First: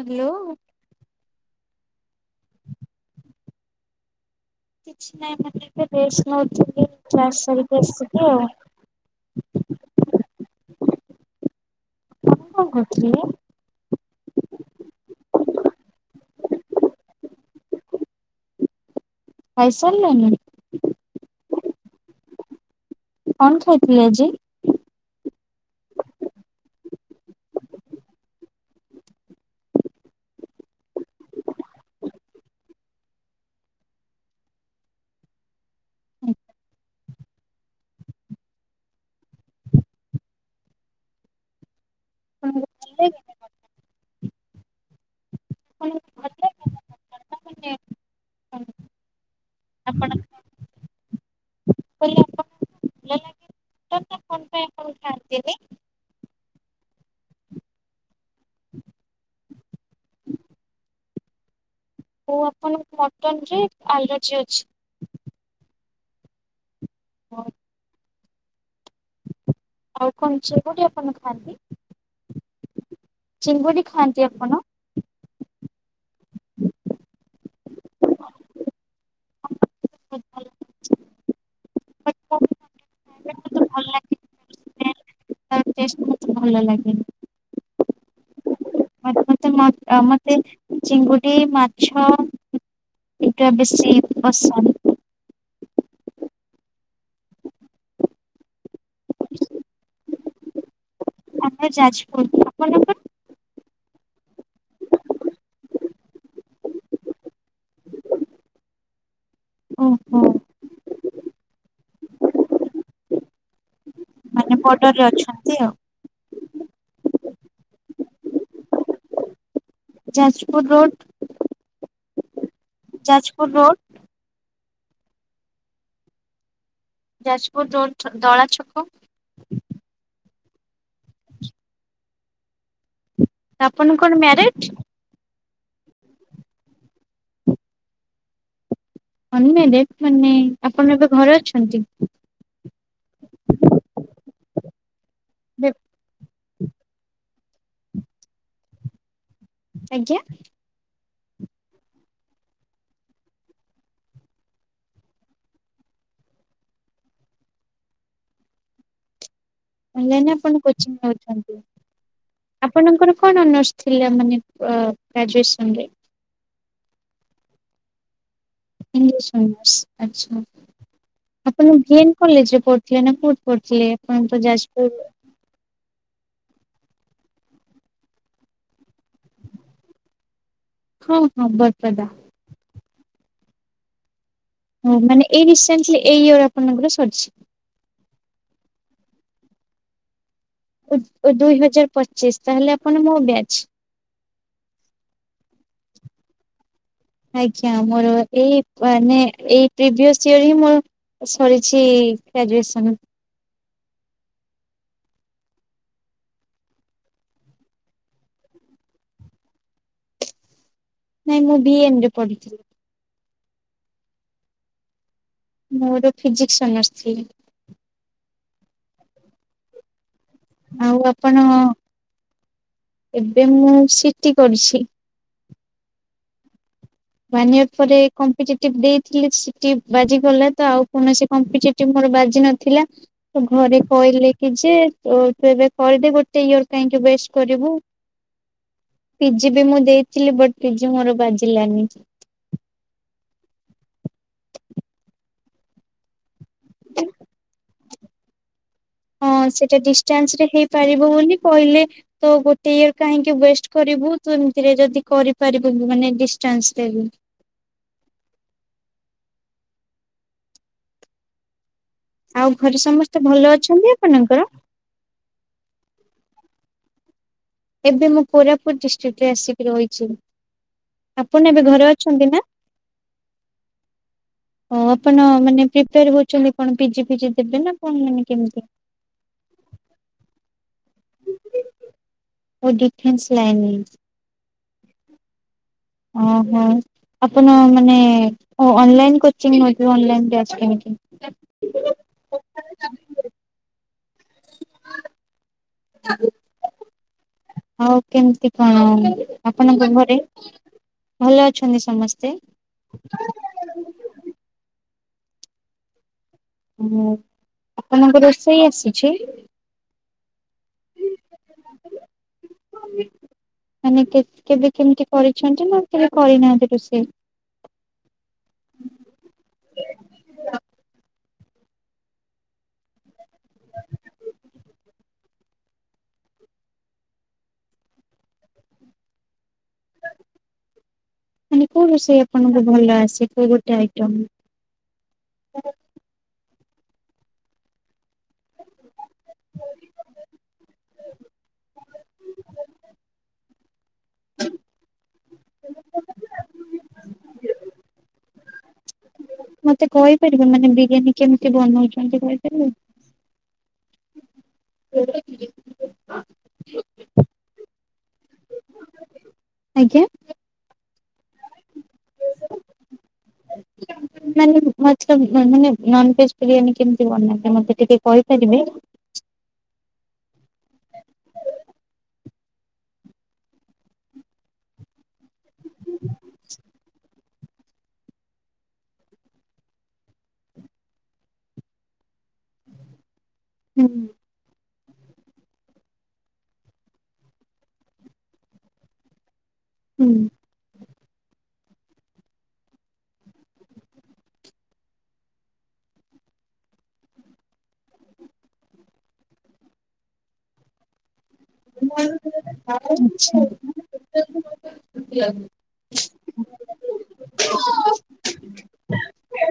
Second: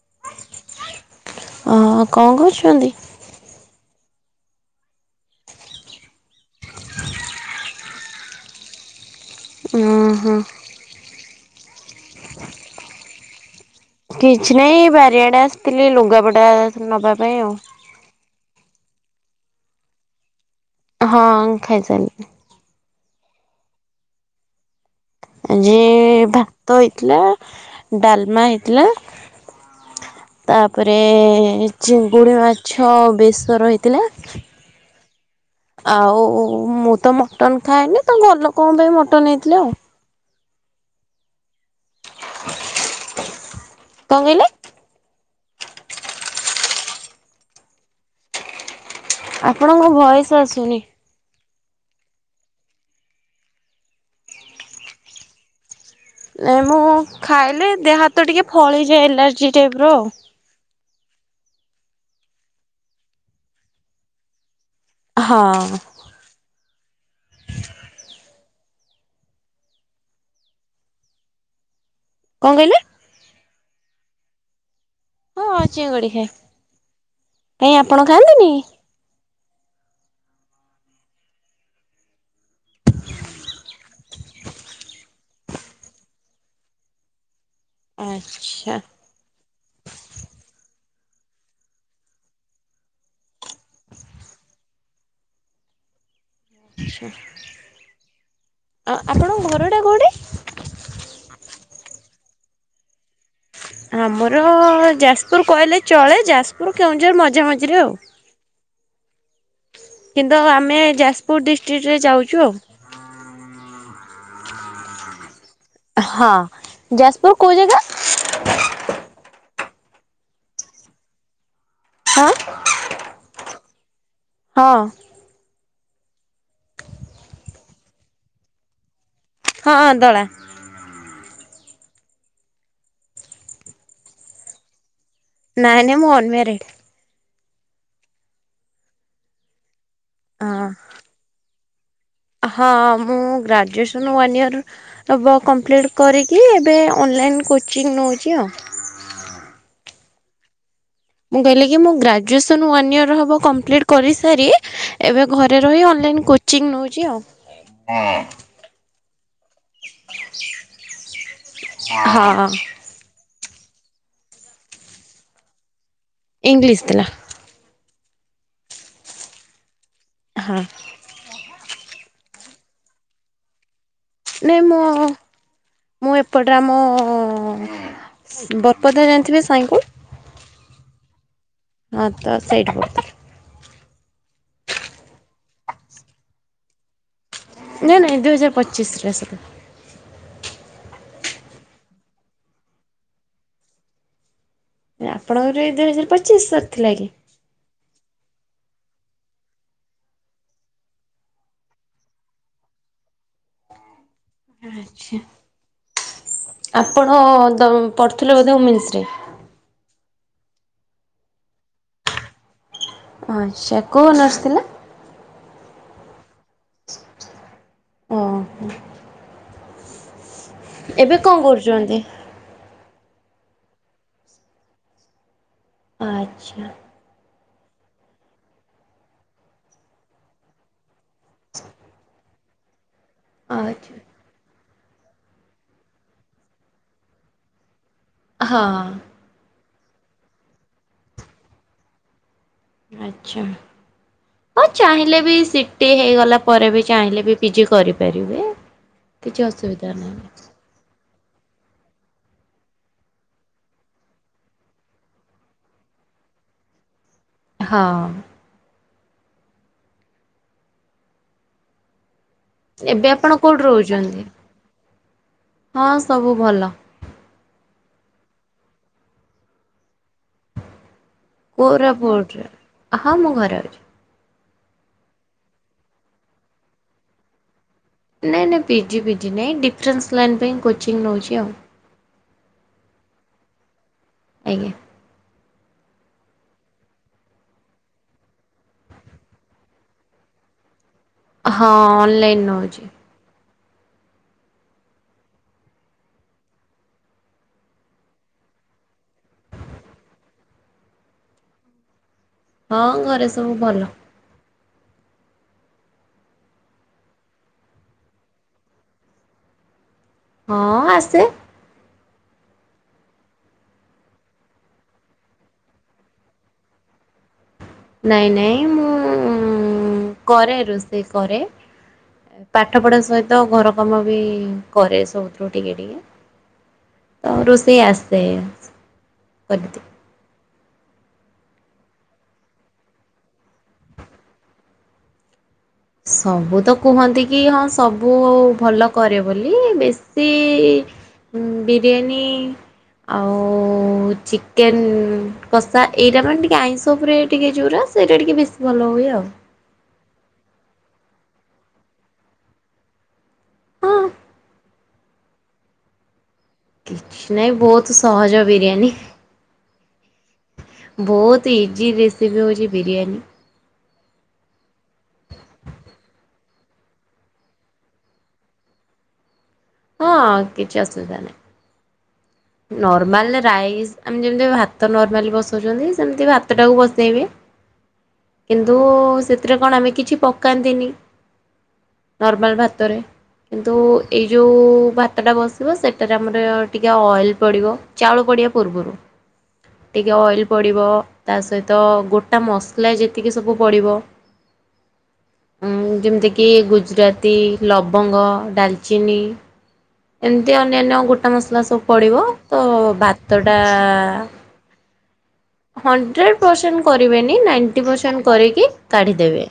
Hello. ଅହ କଣ କରହୁଚନ୍ତି? କିଛି ନାହିଁ ମାନେ ଏବେ ରେଷ୍ଟ୍ ନୋଉଚନ୍ତି କ୍ଲାସ୍ ସାରିକି ଆସିକି ଆଉ। ଉହୁଁ। ଆପଣ କଣ କରୁଥିଲେ? କିଛି ନାହିଁ ବାରିଆଡେ ଆସିଥିଲି ଲୁଗାପଟା ନବା ପାଇଁ ଆଉ। ଖାଇ ସାରଲେଣି? ହଁ ଖାଇ ସାରିଲିଣି। କଣ ଖାଇଥିଲେ ଆଜି? ଆଜି ଭାତ ହେଇଥିଲା ଡାଲମା ହେଇଥିଲା। ତାପରେ ଚିଙ୍ଗୁଡ଼ି ମାଛ ବେଶର ହେଇଥିଲା। ଆଉ ମୁଁ ତ ମଟନ ଖାଏନି ତ ଘର ଲୋକଙ୍କ ପାଇଁ ମଟନ୍ ହେଇଥିଲା ଆଉ। ଖାଆନ୍ତିନି ମୁଁ [unintelligible] କଣ କହିଲେ? ଆପଣଙ୍କ ଭଏସ୍‌ ଆସୁନି। ଖାନ୍ତିିନି। ନାଇଁ ମ ଖାଇଲେ ଦେହ ହାତ ଟିକେ ଫଳିଯାଏ ଏଲାର୍ଜି ଟାଇପ ର ଆଉ। କୌ ଆପଲ? ମଟନ ରେ ଆଲର୍ଜି ଅଛି। ହଁ। ଆଉ କଣ ଚିଙ୍ଗୁଡ଼ି ଆପଣ ଖାଆନ୍ତି? କଣ କହିଲେ? ଚିଙ୍ଗୁଡି ଖାଆନ୍ତି ଆପଣ? ହଁ ଚିଙ୍ଗୁଡ଼ି ଖାଏ କାଇଁ ଆପଣ ଖାଆନ୍ତିନି? ଭଲ ଲାଗେ। ଟେଷ୍ଟ ମତେ ଭଲ ଲାଗେନି। ଆଚ୍ଛା। ମତେ ମତେ ମ ମତେ ଚିଙ୍ଗୁଡି ମାଛ ଏଇଟା ବେଶୀ ପଷନ୍ଧ। ଆ ଆପଣଙ୍କ ଘର ଟା କୋଉଠି? ଆମେ ଯାଜପୁର ଆପଣଙ୍କର? ଆମର ଯାଜପୁର କହିଲେ ଚଳେ ଯାଜପୁର କେଉଁଝର ମଝାମଝିରେ ଆଉ। ଓହୋ କିନ୍ତୁ ଆଉ ଆମେ ଯାଜପୁର ଡିଷ୍ଟ୍ରିକ୍ଟରେ ଯାଉଚୁ ଆଉ। ମାନେ ବଡରରେ ଅଛନ୍ତି ଆଉ। ହଁ ଯାଜପୁର କଉ ଜାଗା? ଯାଜପୁର ରୋଡ। ହାଁ। ଯାଜପୁର ରୋଡ଼। ହଁ। ଯାଜପୁର ରୋଡ଼ ଦଳା ଛକ। ହଁଁ ଦଳା। ଆପଣ କଣ ମ୍ୟାରେଡ୍‌? ନାଇଁ ନାଇଁ ମୁଁ ଅନମ୍ୟାରେଡ୍। ଅନ୍ନେ ଦେ ମାନେ ହଁ ଆପଣ ଏବେ ଘରେ ଅଛନ୍ତି? ହଁ ମୁଁ ଗ୍ରାଜୁଏସନ୍ ୱାନ୍ ଇୟର ତବ ବେ- କମ୍ପ୍ଲିଟ୍ କରିକି ଏବେ ଅନଲାଇନ୍ କୋଚିଂ ନଉଚି ଆଉ। ଆଜ୍ଞା। ମୁଁ କହିଲି କି ମୁଁ ଗ୍ରାଜୁଏସନ୍ ୱାନ୍ ଇୟର ହେବ କମ୍ପ୍ଲିଟ୍ କରିସାରି ଏବେ ଘରେ ରହି ଅନଲାଇନ୍ କୋ ଚିଙ୍ଗ ନଉଚି ଆଉ। ଅନ ଲାଇନ ଆପଣ କୋଚିଙ୍ଗି ନଉଛନ୍ତି ହଁ ଆପଣଙ୍କର କଣ ଅନର୍ସ ଥିଲା ମାନେ ଗ୍ରାଜୁଏସନ ରେ? ଇଂଲିଶ ଥିଲା। ଇଂଗିଲିଶି ଅର୍ନସ ଆଛା। ହଁ ଆପଣ ବିଏନ୍ କଲେଜ ରେ ପଢୁଥିଲେ ନା କୋଠି ପଢ଼ିଥିଲେ। ନାଇଁ ମୁଁ ମୁଁ ଏପଟେ ଆମ ବରପଦା ଜାଣିଥିବେ ସାଇଙ୍କୁଳ। ହଁ ହଁ ବର୍ ହଁ ତ ସେଇଠି ପଢୁ ହ ମାନେ ଏଇ ରିସେଣ୍ଟଲି ଏଇ ଇୟର ଆପଣଙ୍କର ସରିଛି। ନାଇଁ ନାଇଁ ଦୁଇ ହଜାର ପଚିଶ ରେ ସ ଓ ଦୁଇ ହଜାର ପଚିଶ ତାହେଲେ ଆପଣ ମୋ ବ୍ୟାଚ। ଆପଣଙ୍କର ଏଇ ଦୁଇ ହଜାର ପଚିଶ ସରି ଥିଲା କି? ଆଜ୍ଞା ମୋର ଏଇ ମାନେ ଏଇ ପ୍ରିଭିଅସ ଇୟର ହିଁ ମୋର ସରିଛି ଗ୍ରାଜୁଏସନ। ଆଚ୍ଛା। ଆପଣ ପଢ଼ୁଥିଲେ ବୋଧେ ଓମେନ୍ସ ରେ? ନାଇଁ ମୁଁ ଭି ଏମ ରେ ପଢିଥିଲି। ଆଚ୍ଛା କୋଉ ଅନର୍ସ ଥିଲା? ମୋର ଫିଜିକ୍ସ ଅନର୍ସ ଥିଲା। ଓହୋ ଆଉ ଏବେ କଣ ଆପଣ କରୁଛନ୍ତି? ଏବେ ମୁଁ ସିଟି କରୁଛି। ଆଚ୍ଛା। ମାନେ ଆପରେ କମ୍ପେଟିଟିଭ୍ ଦେଇଥିଲେ ସେଠି ବାଜିଗଲା ତ ଆଉ କୌଣସି କମ୍ପେଟିଟିଭ୍ ମୋର ବାଜି ନଥିଲା। ତ ଘରେ ଆଚ୍ଛା କହିଲେ କି ଯେ ତୁ ଏବେ କରିଦେ ଗୋଟେ ଇୟର କାହିଁକି ୱେଷ୍ଟ କରିବୁ। ହଁ। ପିଜି ବି ମୁଁ ଦେଇଥିଲି ବଟ୍ ପିଜି ମୋର ବାଜିଲାନି। ଆଚ୍ଛା। ହଁ ଚାହିଁଲେ ବି ସିଟି ହେଇଗଲା ପରେ ବି ଚାହିଁଲେ ବି ପିଜି କରିପାରିବେ। [inaudible] ହଁ ସେଟା ଅସୁବିଧା ନାହିଁ ଡିଷ୍ଟାନ୍ସ ରେ ହେଇପାରିବ ବୋଲି କହିଲେ ତ ଗୋଟେ ଇୟର କାହିଁକି ୱେଷ୍ଟ କରିବୁ ତ ଏମିତିରେ ଯଦି କରିପାରିବୁ ମାନେ ଡିଷ୍ଟାନ୍ସ ଦେବୁ। ହଁ। ଆଉ ଘରେ ଏବେ ସମସ୍ତେ ଆପଣ ଭଲ କୋଉଠି ଅଛନ୍ତି ରହୁଛନ୍ତି? ଆପଣଙ୍କର? ହଁ ସବୁ ଭଲ। ଏବେ ମୁଁ କୋରାପୁଟ ଡିଷ୍ଟ୍ରିକ୍ଟରେ ଆସିକି ରହିଛି। ଆପଣ ଏବେ ଘରେ ଅଛନ୍ତି ନା? କୋରାପୋର୍ଟରେ ହଁ ମୁଁ ଘରେ ଅଛି। ଓ ଆପଣ ମାନେ ପ୍ରିପେୟାର ହଉଛନ୍ତି କଣ ପି ଜି ଫିଜି ଦେବେ ନା? କଣ ମାନେ ନାଇଁ କେମିତି? ନାଇଁ ପିଜି ଫିଜି ନାହିଁ ଡିଫରେନ୍ସ ଲାଇନ୍ ପାଇଁ କୋଚିଙ୍ଗ ନଉଛି ଆଉ। ଓ ଡିଫେନ୍ସ ଲାଇନି। ଆଜ୍ଞା। ଓହୋ ଆପଣ ମାନେ ଅ ଅନଲାଇନି କୋଚିଙ୍ଗ ନଉ ଥିବେ ଅନଲାଇନ ବ୍ୟାଚ ପାଇଁ କି। ହଁ ଅଲଲାଇନ୍ ନଉଛି। ଆ [unintelligible] ଆଉ କେମିତି କଣ ଆପଣଙ୍କ ଘରେ? ଭଲ ଅଛନ୍ତି ସମସ୍ତେ। ହଁ ଘରେ ସବୁ ଭଲ। ହ ଆପଣଙ୍କୁ ରୋଷେଇ ଆସିଛି? ହଁ ଆସେ। ମାନେ କେବେ କେମିତି କରିଛନ୍ତି ନା କେବେ କରିନାହାନ୍ତି ରୋଷେଇ? ନାଇଁ ନାଇଁ ମୁଁ କରେ ରୋଷେଇ କରେ। ପାଠ ପଢା ସହିତ ଘର କାମ ବି କରେ ସବୁଥିରୁ ଟିକେ ଟିକେ। ତ ରୋଷେଇ ଆସେ କରିଦିଏ। ମାନେ କୋଉ ରୋଷେଇ ଆପଣଙ୍କୁ ଭଲ ଆସେ କୋଉ ଗୋଟେ ଆଇଟମ? ସବୁ ତ କୁହନ୍ତି କି ହଁ ସବୁ ଆଉ ଭଲ କରେ ବୋଲି ବେଶି ଉଁ ବିରିୟାନୀ। ଆଉ ଚିକେନ୍ କଷା ଏଇଟା ମାନେ ଟିକେ ଆଇଁଷ ଉପରେ ଟିକେ ଯୋଉରା ସେଇଟା ଟିକେ ବେଶୀ ଭଲ ହୁଏ ଆଉ। ମତେ କହିପାରିବେ ମାନେ ବିରିୟାନୀ କେମିତି ବନଉଛନ୍ତି କହିପାରିବେ। ହଁ [unintelligible] କିଛି ନାଇଁ ବହୁତ୍ ସହଜ ବିରିୟାନି। ଆଜ୍ଞା। ବହୁତ୍ ଇଜି ରେସିପି ହେଉଚି ବିରିୟାନୀ। ମାନେ ମତେ ମାନେ ନନ୍ ଭେଜ୍ ବିରିୟାନୀ କେମିତି ବନାନ୍ତି ମତେ ଟିକେ କହିପାରିବେ? ହଁ କିଛି ଅସୁବିଧା ନାହିଁ। ନର୍ମାଲେ ରାଇସ୍ ଆମେ ଯେମିତି ଭାତ ନର୍ମାଲି ବସଉଛନ୍ତି ସେମିତି ଭାତଟାକୁ ବସେଇବେ କିନ୍ତୁ ସେଥିରେ କଣ ଆମେ କିଛି ପକାନ୍ତିନି ନର୍ମାଲ୍ ଭାତରେ। କିନ୍ତୁ ହୁଁ ଏଇ ଯୋଉ ଭାତଟା ବସିବ ସେଟାରେ ଆମର ଟିକେ ଅଏଲ୍ ପଡ଼ିବ ଚାଉଳ ପଡ଼ିବା ପୂର୍ବରୁ ଟିକେ ଅଏଲ୍ ପଡ଼ିବ ତାସହିତ ଗୋଟା ମସଲା ଯେତିକି ସବୁ ପଡ଼ିବ ଉଁ ଯେମିତିକି ଗୁଜୁରାତି ଲବଙ୍ଗ ଡାଲଚିନି ଏମିତି ଅନ୍ୟାନ୍ୟ ଗୋଟା ମସଲା ସ ତ ପଡ଼ିବ ତ ଭାତ ଆଚ୍ଛା। ଟା ହଣ୍ଡ୍ରେଡ଼ ପରସେଣ୍ଟ କରିବେନି ନାଇଣ୍ଟି ପରସେଣ୍ଟ କରିକି କାଢ଼ିଦେବେ।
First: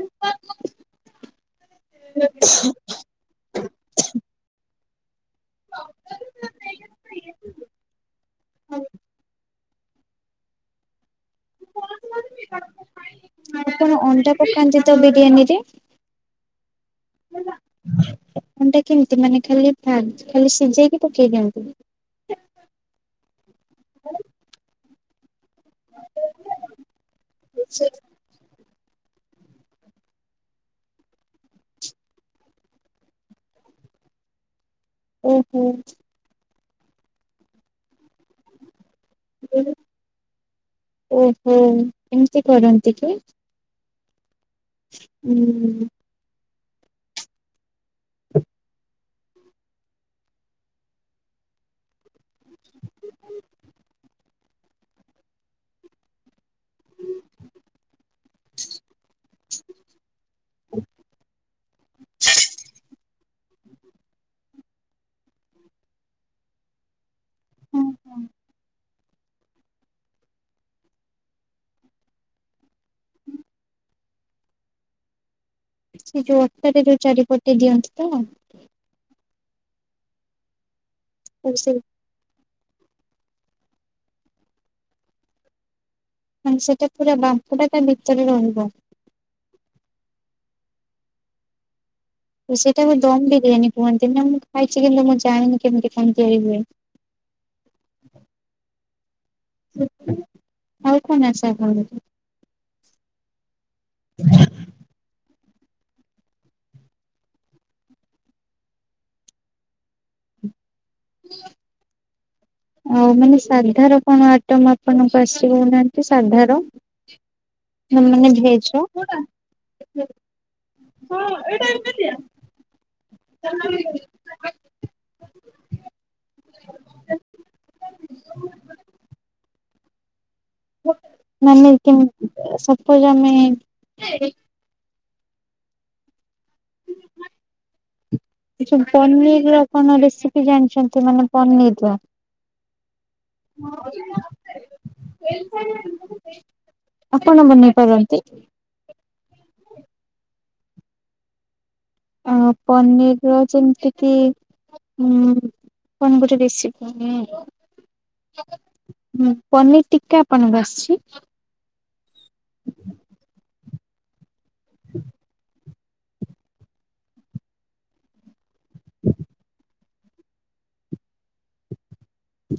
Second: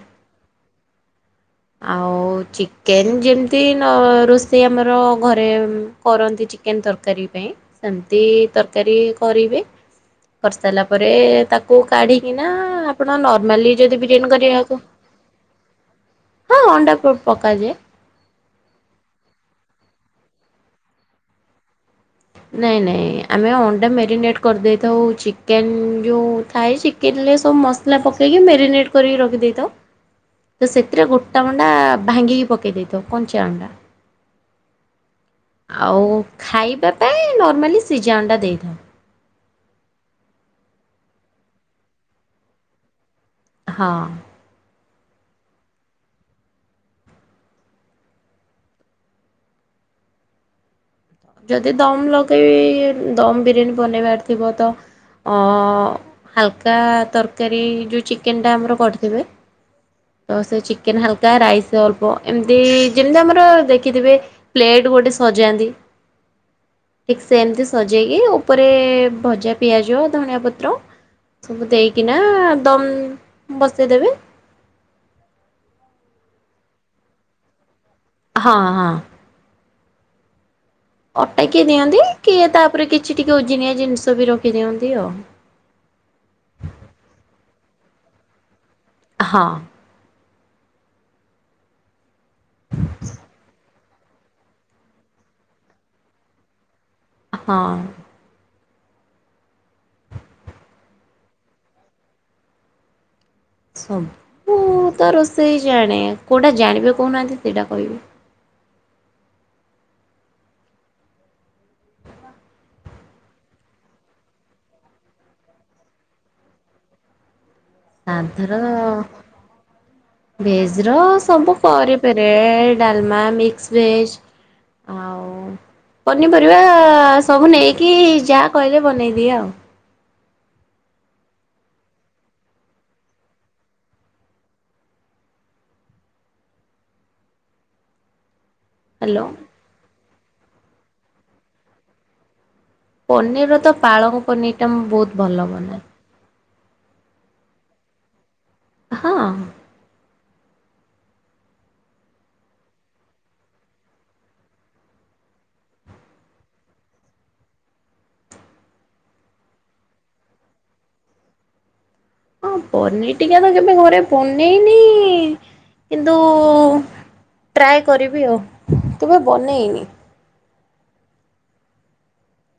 ଆଉ ଚିକେନ୍ ଯେମିତି ନ ରୋଷେଇ ଆମର ଘ ରେ କରନ୍ତି ଚିକେନ୍ ତରକାରୀ ପାଇଁ ସେମିତି ତରକାରୀ କରିବେ। କରିସାରିଲା ପରେ ତାକୁ କାଢିକିନା ଆପଣ ନର୍ମାଲି ଯଦି ବିରିୟାନି କରିବା ପକାନ୍ତିତ ବିରିୟାନୀ ରେ? ହଁ ଅଣ୍ଡା ପ ପକାଯାଏ। ଅଣ୍ଡା କେମିତି ମାନେ ଖାଲି ଭାଜି ଖାଲି ସିଝେଇକି ପକେଇ ଦିଅନ୍ତି? ନାଇଁ ନାଇଁ ଆମେ ଅଣ୍ଡା ମେରିନେଟ୍ କରିଦେଇଥାଉ ଚିକେନ୍ ଯୋଉ ଥାଏ ଚିକେନଲେଶ୍ ତ ମସଲା ପକେଇକି ମେରିନେଟ୍ କରିକି ରଖିଦେଇଥାଉ। ତ ସେଥିରେ ଗୋଟା ଅଣ୍ଡା ଭାଙ୍ଗିକି ପକେଇ ଦେଇଥାଉ କଞ୍ଚା ଅଣ୍ଡା ଓହୋ ଆଉ ଖାଇବା ପାଇଁ ନର୍ମାଲି ସିଜା ଅଣ୍ଡା ଦେଇଥାଉ। ଓହୋ ଏମିତି କରନ୍ତିକି? ହଁ। ହୁଁ। ଯଦି ଦମ୍ ଲଗେଇବି ଦମ୍ ବିରିୟାନୀ ବନେଇବାର ଥିବତ ଅଁ ହାଲକା ତରକାରୀ ଯୋଉଁ ଚିକେନେଟା ଆମର କରିଥିବେ ତ ସେଇ ଚିକେନ୍ ହାଲକା ରାଇସ୍ ଅଳ୍ପ ଏମିତି ଯେମିତି ଆମର ଦେଖିଥିବେ ପ୍ଲେଟ୍ ଗୋଟେ ସଜାନ୍ତି। ଠିକ୍ ସେମିତି ସଜେଇକି ଉପରେ ଭଜା ପିଆଜ ଧନିଆ ପତ୍ର ସବୁ ଦେଇକିନା ଦମ୍ ବସେଇଦେବେ ସେ ଯୋଉ ଅଟାରେ ଯୋଉ ଚାରିପଟେ ଦିଅନ୍ତିତ? ହଁ ହଁ। ଅଟା କିଏ ସେ ଦିଅନ୍ତି କିଏ ତାପରେ କିଛି ଟିକେ ଓଜିନିଆ ଜିନିଷବି ରଖିଦିଅନ୍ତି ଆଉ। ମାନେ ସେଟା ପୁରା ବାମ୍ପଟା ତାଭିତରେ ରହିବ? ହଁ। ତ ସେଟାକୁ ଦମ୍ ବିରିୟାନୀ କୁହନ୍ତି ନାମୁଁ ଖାଇଛି କିନ୍ତୁ ମୁଁ ଜାଣିନି କେମିତି କଣ ତିଆରି ହୁଏ। ହଁ। ଆଉ କଣ ଆସେ ଆପଣଙ୍କୁ? ସବୁତ ରୋଷେଇ ଜାଣେ କୋଉଟା ଜାଣିବେ କହୁନାହାନ୍ତି ସେଇଟା କହିବି। [inaudible] ଆଉ ମାନେ ସାଧାର କଣ ଆଇଟମ୍ ଆପଣଙ୍କୁ ଆସିବ କଉନାହାନ୍ତି ସାଧାର? [inaudible] ମାନେ ମାନେ ଭେଜର୍? ଭେଜର୍ ସବୁ କରିପାରେ ଡ଼ାଲମା ମିକ୍ସ୍ ଭେଜ୍ ଆଉ ପନିପରିବା ଆ ସବୁ ନେଇକି ଯାହା କହିଲେ ବନେଇଦିଏ ଆଉ। ମାନେ କେମିତି ସପୋଜ୍ ଆମେ ଏ ଯୋଉ ହ୍ୟାଲୋ ପନିରର କଣ ରେସିପି ଜାଣିଚନ୍ତି ମାନେ ପନିରର? ପନିରର ତ ପାଳଙ୍ଗ ପନିରଟା ମୁଁ ବୋହୁତ ଭଲ ବନାଏ। ଆପଣ ବନେଇ ପାରନ୍ତି? ହଁ। ଅଁ ପନିରର ଯେମିତି କି ଉଁ କଣ ଗୋଟେ ରେସିପି ଆଉ ନୁହେଁ ପନିର ଟିକା ଆପଣଙ୍କୁ ଆସଚି? ହଁ ପନିର ଟିକା ତ କେବେ ଘରେ ବନେଇ [unintelligible] କିନ୍ତୁ ଟ୍ରାଏ କରିବି ଆଉ କେବେ ବନେଇନି।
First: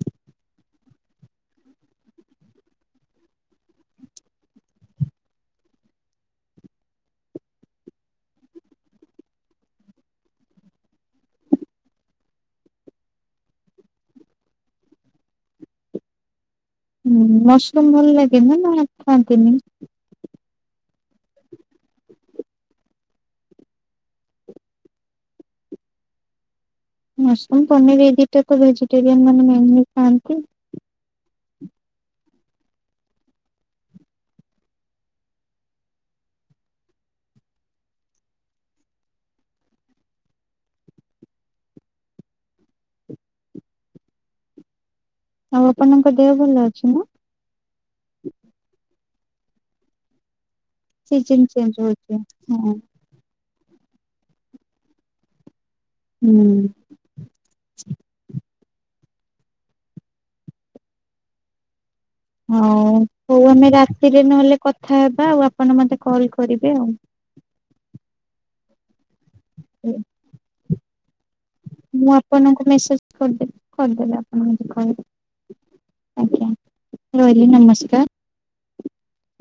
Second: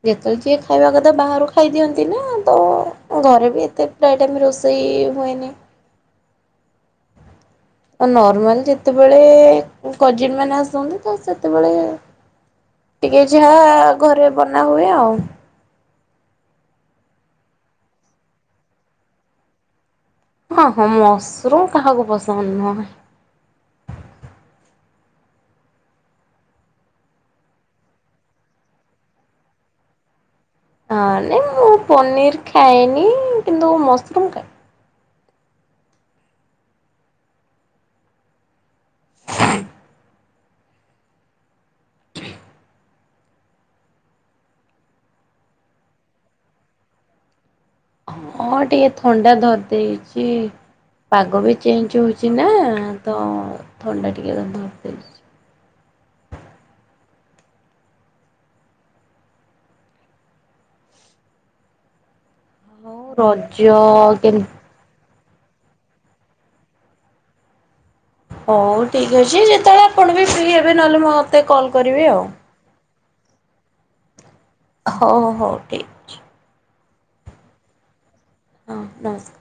ଯେତୋଳ ଯିଏ ଖା ଖାଇବା କଥା ବାହାରୁ ଖାଇଦିଅନ୍ତି ନା ତ ଘରେ ବି ଏତେ ପ୍ରାୟ ଟାଇମ୍ ରୋଷେଇ ହୁଏନି। ଆଉ ନର୍ମାଲ ଯେତେବେଳେ ଉଁ କଜିନମାନେ ଆସନ୍ତି ତ ସେତେବେଳେ ଟିକେ ଯାହା ଘରେ ବନାହୁଏ ଆଉ। ହୁଁ ମସରୁମ ଭଲ ଲାଗେନା ନା ଖାଆନ୍ତିନି? ହଁ ହଁ ମସରୁମ କାହାକୁ ପସନ୍ଦ ନୁହଁ। ମସରୁମ ପନିର ଏଇ ଦିଟା ତ ଭେଜିଟେରିଆନ ମାନେ ମେନଲି ଖଆନ୍ତି। ହଁ ନାଇଁ ମୁଁ ପନିର ଖାଏନି କିନ୍ତୁ ମସରୁମ ଖାଏ। ଖାଏ। ଆଉ ଆପଣଙ୍କ ଦେହ ଭଲ ଅଛି ନା? ହଁ ଟିକେ ଥଣ୍ଡା ଧରଦେଇଚି। ପାଗ ସିଜନ ବି ଚେଞ୍ଜ ହଉଛି ହୋଉଚି ନା ହଁ। ତ ଥଣ୍ଡା ଟିକେ ଧରିଦେଇଚି। ହୁଁ। ହୋଉ ହଉ ହୋଉ ରଜ ଆମେ ରାତିରେ କେମିତି ନହେଲେ କଥା ହେବା ଆଉ ଆପଣ ମତେ କଲ କରିବେ ଆଉ। ହୋଉ ଠିକ୍ ଅଛି ଯେତେବେଳେ ଆପଣ ବି ଫ୍ରି ହେବେ ନହେଲେ ମତେ କଲ୍ କରିବେ ମୁଁ ଆଉ। ଆପଣଙ୍କୁ ମେସେଜ କରିଦେବି କରିଦେବେ ଆପଣ ମ ହୋଉ ହୋଉ ଠିକ ଆଜ୍ଞା ରହିଲି ନମସ୍କାର। ହଁ ନମସ୍କା